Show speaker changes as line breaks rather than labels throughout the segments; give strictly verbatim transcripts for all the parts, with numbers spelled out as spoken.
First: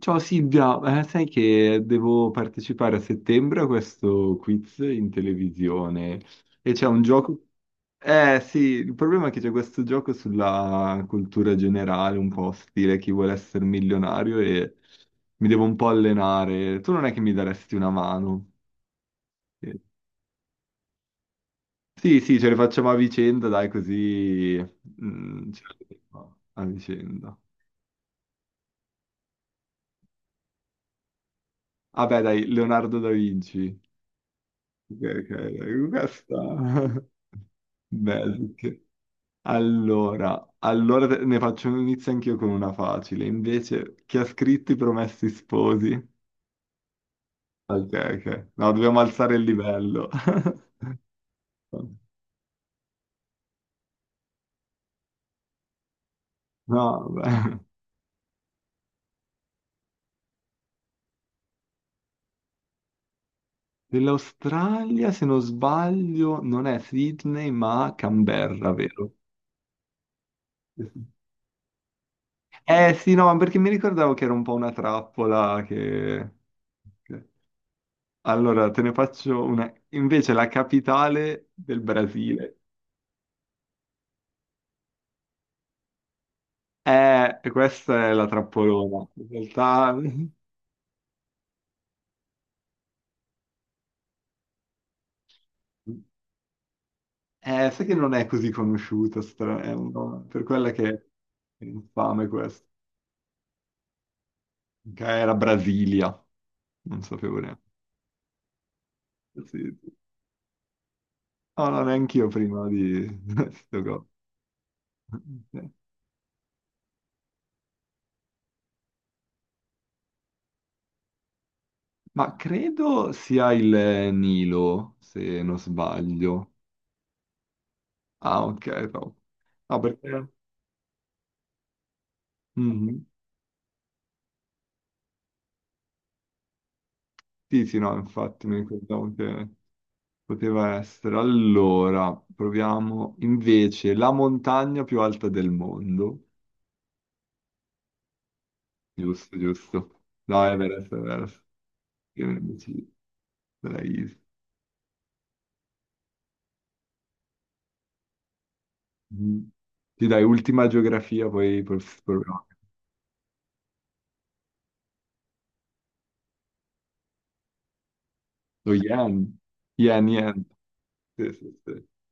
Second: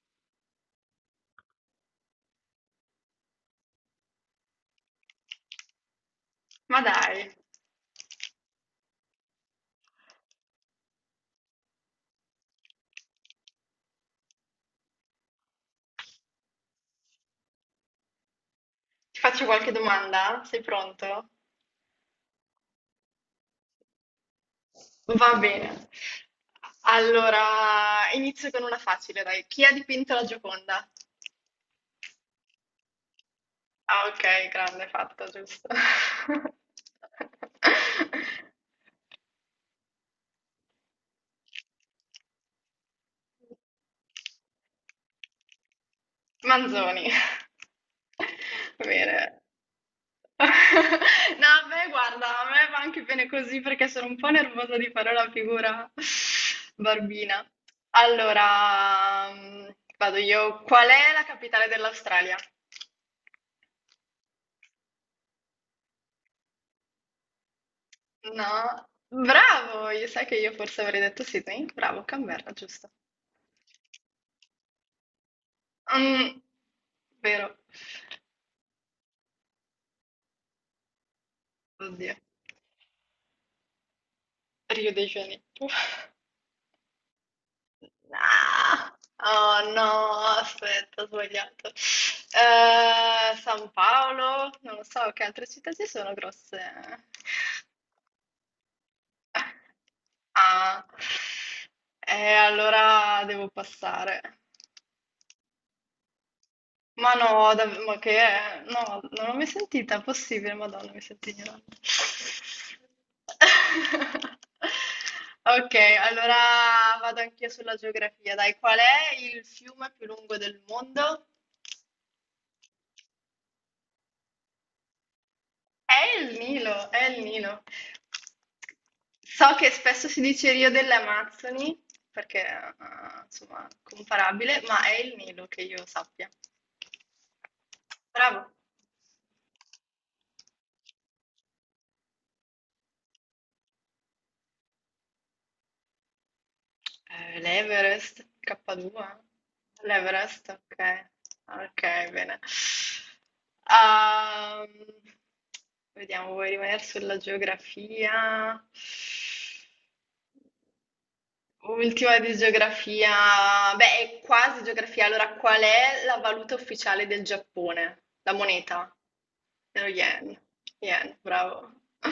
Ciao Silvia, eh, sai che devo partecipare a settembre a questo quiz in televisione e
Ma
c'è un
dai,
gioco. Eh sì, il problema è che c'è questo gioco sulla cultura generale, un po' stile chi vuole essere milionario e mi devo un po' allenare. Tu non è che mi daresti una mano?
ti faccio qualche
Eh,
domanda? Sei pronto?
Sì, sì, ce le facciamo a vicenda, dai, così.
Va
Mm, ce le
bene.
facciamo a vicenda.
Allora, inizio con una facile, dai. Chi ha dipinto la Gioconda?
Vabbè, dai, Leonardo da Vinci.
Ah, ok, grande
Ok,
fatto, giusto.
ok, questa... Basic. Allora, allora te- ne faccio un inizio anch'io con una facile. Invece, chi ha scritto I Promessi Sposi?
Manzoni.
Ok, ok. No, dobbiamo
Bene.
alzare il livello.
No, beh, guarda, a me va anche bene così perché sono un po' nervosa di fare la figura
No,
barbina.
vabbè.
Allora, mm, vado io. Qual è la capitale dell'Australia?
Dell'Australia, se non sbaglio, non è Sydney, ma Canberra,
No,
vero?
bravo, io sai che io forse avrei detto Sydney? Bravo, Canberra, giusto.
Eh sì, no, ma perché mi ricordavo che era un po' una trappola che...
Mm, vero.
Allora, te ne faccio una. Invece la capitale del
Oddio,
Brasile.
Rio de Janeiro.
Eh, questa è la
Ah!
trappolona. In
Oh no,
realtà,
aspetta, ho sbagliato. Eh, San Paolo, non lo so che altre città ci sono grosse.
eh, sai che non è così conosciuta, stra- è un nome- per quella
Ah,
che è infame
e
questa.
allora devo passare.
Che era Brasilia, non
Ma
sapevo
no,
neanche.
dav- ma che è? No, non l'ho
Sì,
mai
sì.
sentita, è possibile, Madonna, mi sento
No,
ignorante.
no, neanche io prima di sto co-
Ok, allora vado anch'io sulla geografia. Dai, qual è il fiume più lungo del mondo?
ma credo sia il Nilo, se non
È il
sbaglio.
Nilo, è il Nilo.
Ah, ok, no.
So che
No,
spesso si
perché...
dice Rio delle Amazzoni, perché
Mhm.
eh, insomma, comparabile, ma è il Nilo che io sappia.
Sì, sì, no,
Bravo.
infatti mi ricordavo che poteva essere. Allora, proviamo invece la montagna più alta del mondo.
Eh, l'Everest, K due,
Giusto, giusto. No,
l'Everest,
Everest,
ok.
Everest.
Ok,
Io
bene.
invece della Is.
Ehm, vediamo, vuoi rimanere sulla geografia?
Mm. Sì, dai, ultima geografia, poi pro-
Ultima di
proviamo.
geografia, beh, è quasi geografia. Allora, qual è la valuta ufficiale del Giappone? La
Lo
moneta?
yen.
Lo
Yen,
yen.
yen.
Yen,
Sì, sì,
bravo.
sì.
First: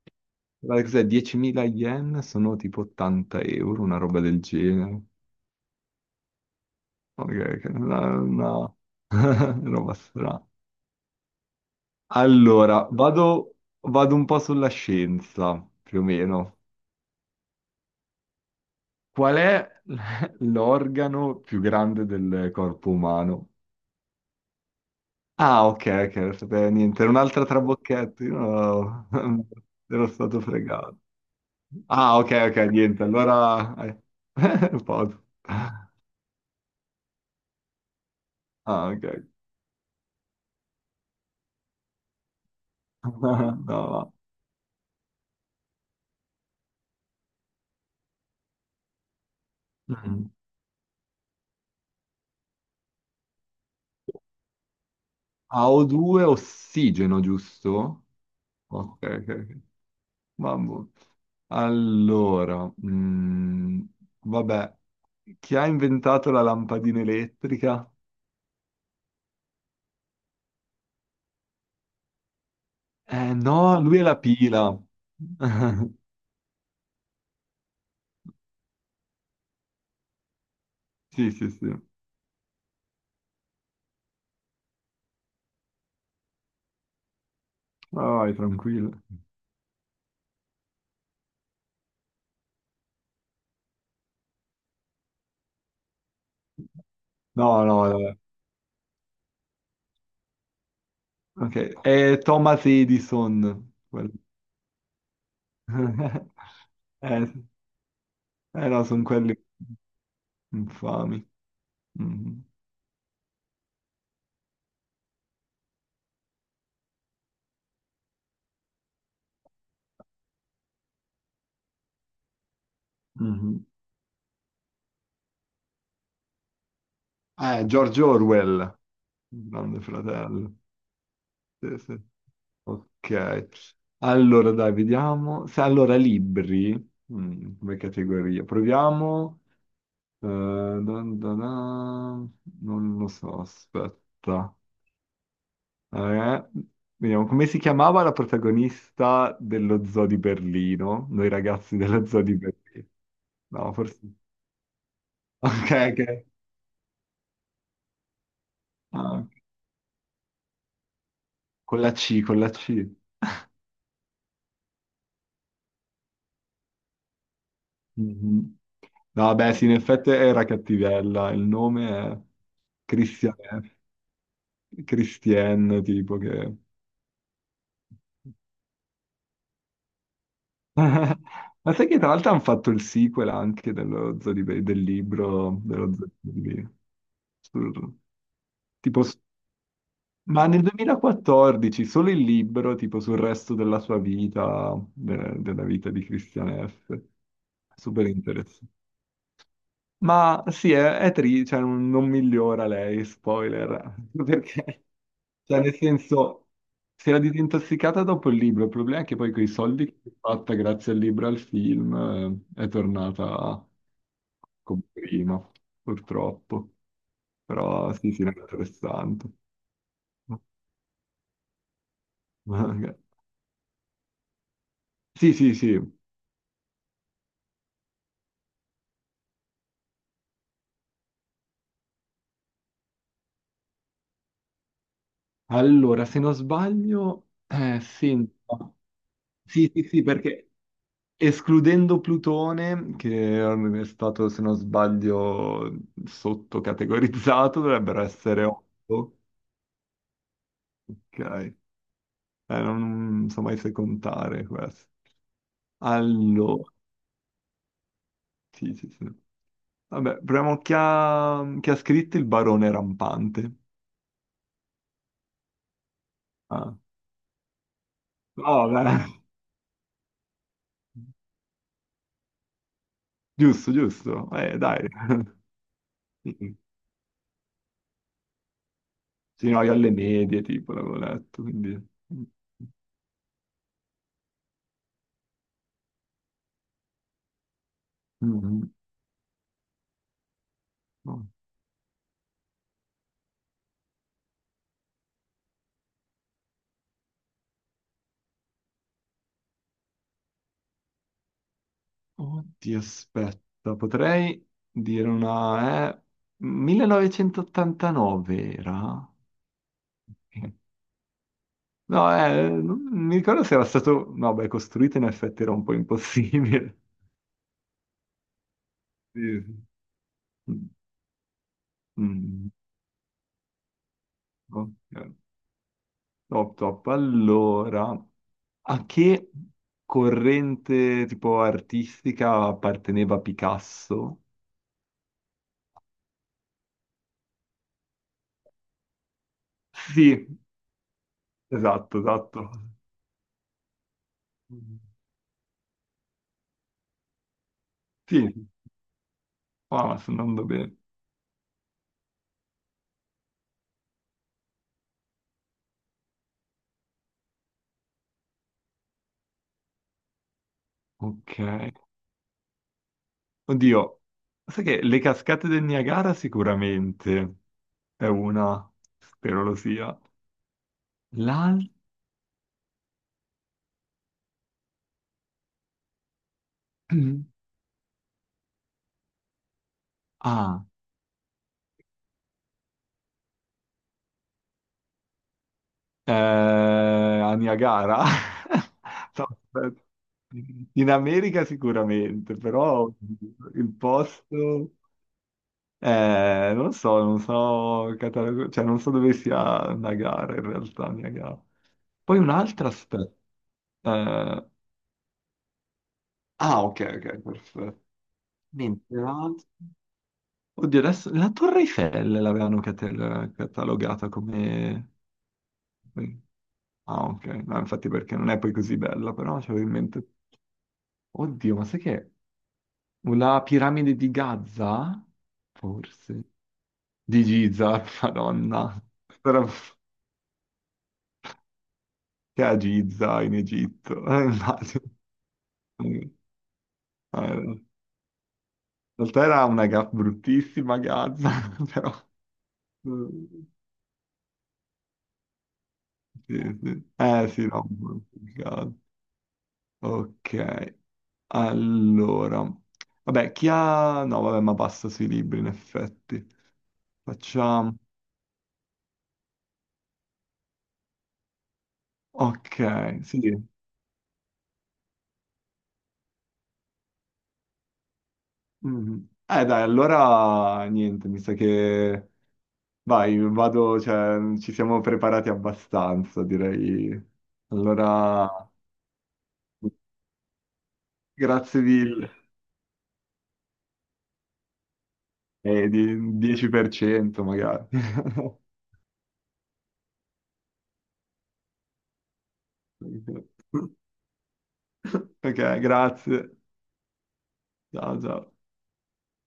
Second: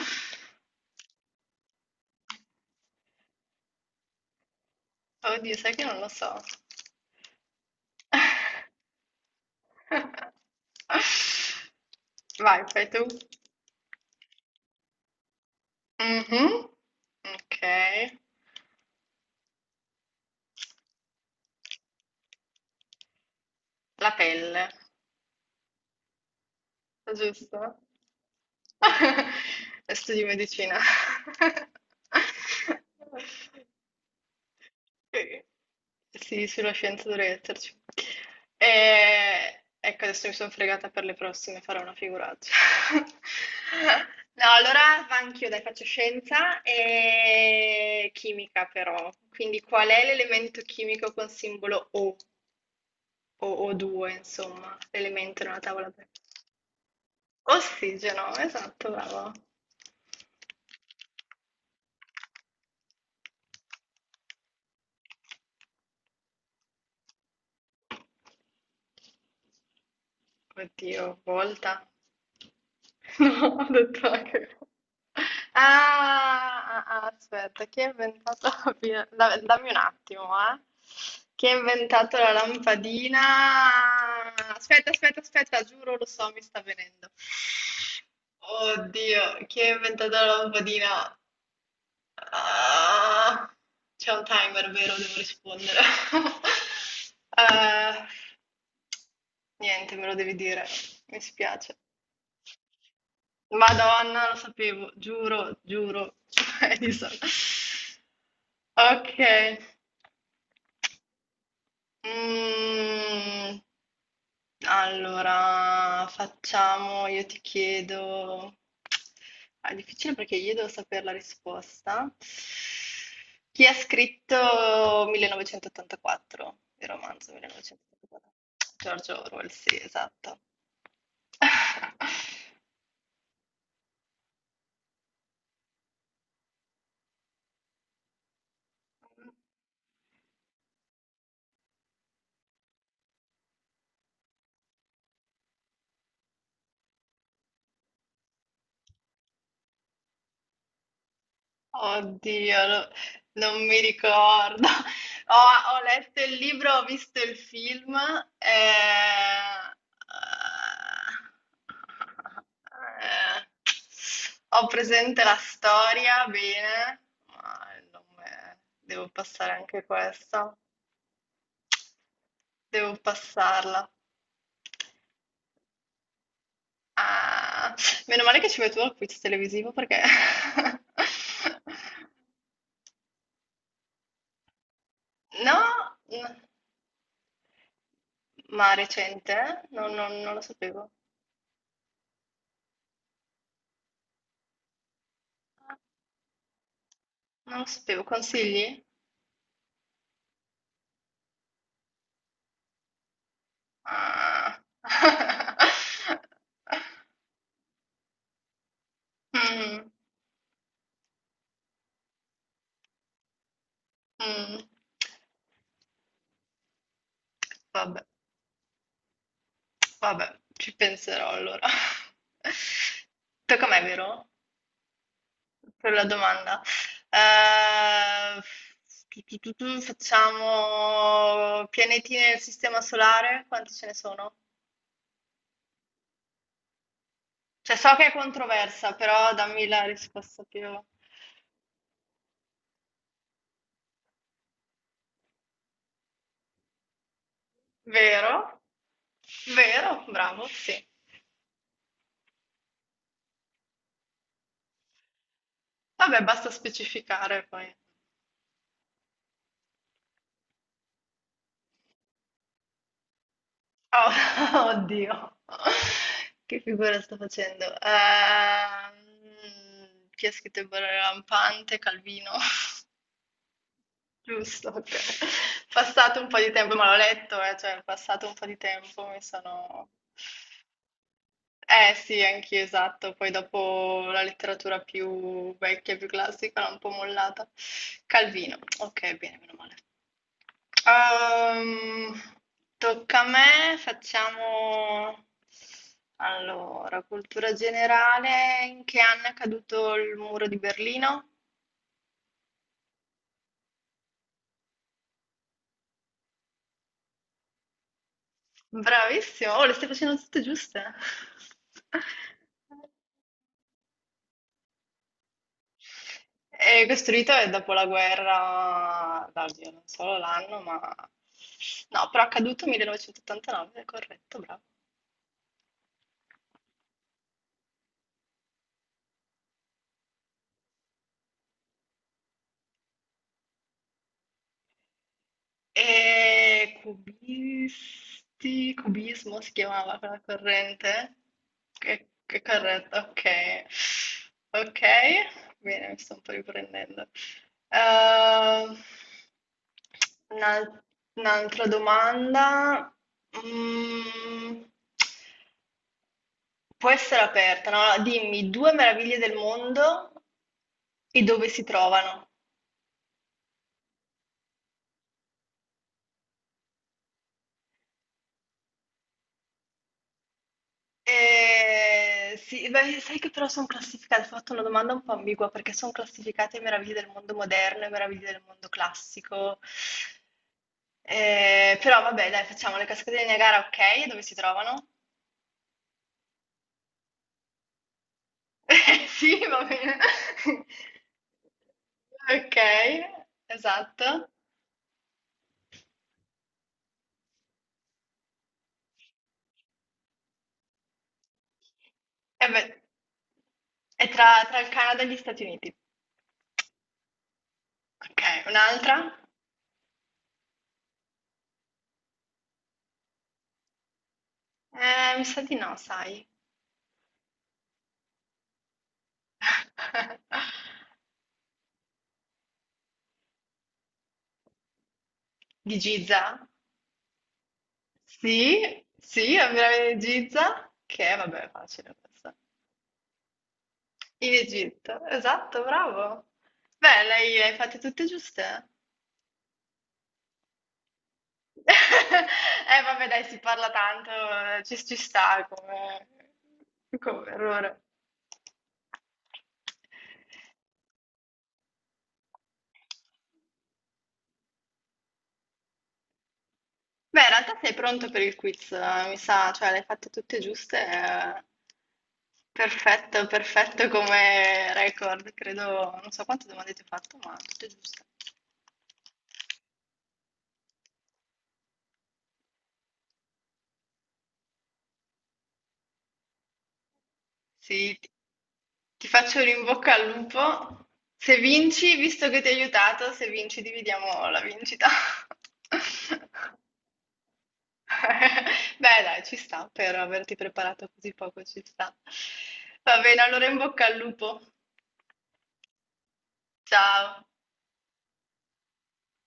Guarda cos'è, diecimila yen sono tipo ottanta euro, una roba del genere.
Oddio, sai che non lo so.
Ok, ok, una, una- roba strana.
Vai, fai
Allora,
tu.
vado, vado un po' sulla scienza, più o meno.
Mhm. Ok.
Qual è l- l'organo più grande del corpo umano?
La pelle,
Ah, ok, ok, non sapevo niente. Era un'altra
giusto?
trabocchetta, io no, ero
Studi
stato
medicina.
fregato. Ah, ok, ok, niente, allora... eh, posso.
Eh, sì, sulla scienza dovrei esserci.
Ah, ok.
E... Ecco, adesso mi sono fregata per le prossime, farò una figuraccia.
No, va.
No, allora va anch'io, dai, faccio scienza e chimica però. Quindi qual è
Mm.
l'elemento chimico con simbolo O o O2, insomma, l'elemento in una tavola periodica?
a o due ossigeno, giusto?
Ossigeno, esatto,
Ok, ok,
bravo.
ok. Mamma. Allora, mm, vabbè, chi ha inventato la lampadina elettrica?
Oddio, volta.
Eh
No, ho
no, lui
detto
è la
la cagata.
pila.
Ah, ah, ah, aspetta, chi ha inventato la pila- da- Dammi un attimo, eh.
Sì,
Chi
sì,
ha
sì. Vai,
inventato la lampadina? Aspetta, aspetta, aspetta, giuro, lo so, mi sta venendo.
vai, tranquillo.
Oddio, chi ha inventato la lampadina? Ah, c'è un timer, vero? Devo rispondere.
No, no,
Eh,
vabbè.
niente, me lo devi dire. Mi spiace.
Ok, è Thomas Edison, quello.
Madonna, lo sapevo, giuro, giuro. Edison.
Eh, eh no, sono
Ok.
quelli infami. Mhm,
Mm, allora, facciamo, io ti chiedo... Ah, è difficile perché io devo sapere la risposta.
mhm.
Chi ha scritto millenovecentottantaquattro? Il romanzo
Eh, George
millenovecentottantaquattro.
Orwell,
George Orwell,
il
sì,
Grande
esatto.
Fratello. Sì, sì. Ok, allora dai, vediamo. Se, allora, libri, mm, come categoria, proviamo. Eh, dun dun dun. Non lo so, aspetta. Eh, vediamo, come si chiamava la protagonista dello zoo di Berlino? Noi ragazzi dello zoo di
Oddio,
Berlino.
no- non
No,
mi
forse...
ricordo. Ho,
Ok,
ho letto
ok.
il libro, ho visto il film.
Ah,
eh,
con la C, con la C.
eh, ho presente la storia, bene. ma il
Mhm.
nome- Devo
No,
passare
beh, sì, in
anche
effetti era
questa.
cattivella. Il nome è
Devo
Christiane,
passarla.
Christiane, tipo che...
Ah, meno male che ci vai tu al quiz televisivo perché...
Ma sai che tra l'altro hanno fatto il sequel anche dello Zoo di Be- del libro
No?
dello Zoo di Be- sul-
Ma
Tipo, s-
recente? No, no, non lo
ma nel
sapevo.
duemilaquattordici solo il libro, tipo sul resto della sua vita, de- della vita di Christian F.
Non lo sapevo.
Super interessante.
Consigli?
Ma sì, è, è tri- cioè, non, non migliora lei, spoiler,
Ah.
perché, cioè, nel senso, si era disintossicata dopo il libro, il problema è che poi quei soldi
Mm,
che si è fatta grazie al libro e al film eh, è tornata
mm.
come prima, purtroppo, però
Vabbè,
sì, sì, era interessante.
vabbè, ci penserò allora. Tocca a me, vero?
Sì, sì, sì.
Per la domanda. Eh, tu, tu, tu, tu, facciamo pianeti nel sistema solare? Quanti ce ne sono?
Allora, se non sbaglio,
Cioè,
eh,
so che è
senta.
controversa, però dammi
Sì, sì,
la
sì,
risposta
perché...
più...
Escludendo Plutone, che è stato, se non sbaglio, sottocategorizzato, dovrebbero essere
Vero?
otto.
Vero? Bravo, sì.
Ok. Eh, non so mai se contare questo.
Vabbè, basta
Allora,
specificare poi.
sì, sì, sì. Vabbè, proviamo chi ha, chi ha scritto il Barone Rampante.
Oh, oddio, che
Ah.
figura sto facendo?
Oh, beh.
Ehm, chi ha scritto il Borrello Lampante? Calvino.
Giusto, giusto. Eh,
Giusto,
dai.
ok. Passato un po' di
Sì,
tempo, ma l'ho letto, eh, cioè, passato un po' di tempo mi
sì, no, io
sono...
alle medie, tipo, l'avevo letto, quindi...
Eh sì, anch'io, esatto. Poi dopo la letteratura più vecchia, più classica, l'ho un po' mollata. Calvino,
Mhm.
ok, bene, meno male. Ehm, tocca a me, facciamo allora, cultura generale, in che anno è caduto il muro di Berlino?
Oddio, aspetta, potrei dire una... Eh, millenovecentottantanove era?
Bravissimo, oh, le stai facendo tutte
Ok.
giuste.
No, eh, non mi ricordo se era stato... No, beh, costruito in effetti era un po' impossibile.
È costruito dopo la
Sì.
guerra, no, oddio, non solo l'anno,
Mm,
ma... No, però è
mm,
caduto millenovecentottantanove, è corretto, bravo.
mm. Ok. Top, top. Allora, a che corrente tipo artistica apparteneva Picasso?
E cubisti, cubismo si chiamava quella
Sì,
corrente?
esatto,
Che, che
esatto.
corrente? Ok, ok, bene, mi sto un po' riprendendo.
Sì,
Ehm,
ah, sto andando bene.
un'al- un'altra domanda. Mm, Può essere aperta, no? Allora, dimmi due meraviglie del mondo e
Ok.
dove si trovano.
Oddio, sai che le cascate del Niagara sicuramente è una, spero lo sia. L'al...
Ehm, sì, beh, sai che però son classificate ho fatto una domanda un po' ambigua, perché son classificate meraviglie del mondo moderno e meraviglie del mondo classico.
Ah,
Ehm, però vabbè dai, facciamo le cascate del Niagara, okay, e dove si trovano?
eh, a Niagara?
Eh,
No,
sì, va
aspetta.
bene.
In America sicuramente, però
Okay,
il
esatto.
posto... eh, non so, non so, catalogo- cioè non so dove sia Niagara in realtà, Niagara. Poi
Eh
un'altra
beh.
aspetta.
È
Eh,
tra tra il Canada e gli Stati Uniti.
ah, ok, ok, perfetto.
Okay, un'altra?
Mentre l'altro- Oddio, adesso la Torre Eiffel l'avevano cate- catalogata come...
Eh, mi sa di no, sai.
Ah, ok, no, infatti perché non è poi così bella, però c'avevo in mente... Oddio, ma sai che... La piramide di Gaza?
Di
Forse.
Giza?
Di Giza, madonna.
Sì, sì,
Però
la piramide di Giza, che vabbè, è facile questa.
che a Giza in Egitto. Eh,
In
immagino.
Egitto, esatto,
Eh,
bravo. Beh, lei le hai
In
fatte tutte giuste.
realtà era una ga- bruttissima Gaza, però...
Eh, vabbè, dai, si
Eh,
parla tanto, eh, ci, ci sta come,
sì, sì. Eh
come
sì, no.
errore.
Ok, allora. Vabbè, chi ha... No, vabbè, ma basta sui libri, in effetti.
Beh, in realtà sei
Facciamo...
pronto per il quiz, eh, mi sa, cioè le hai fatte tutte giuste. eh,
Ok, sì.
Perfetto, perfetto come record, credo, non so quante domande ti ho fatto, ma tutte giuste.
Mhm. Eh dai, allora niente, mi sa che... Vai, vado, cioè, ci siamo preparati abbastanza, direi.
Sì, ti
Allora,
ti faccio un in bocca al lupo. Se
grazie
vinci,
mille.
visto che ti ho aiutato, se vinci dividiamo la vincita.
Eh, di- dieci per cento magari.
Beh, dai, ci sta, per averti preparato così poco ci sta. Va bene, allora in bocca al lupo.
Ok, grazie.
Ciao.
Ciao, ciao.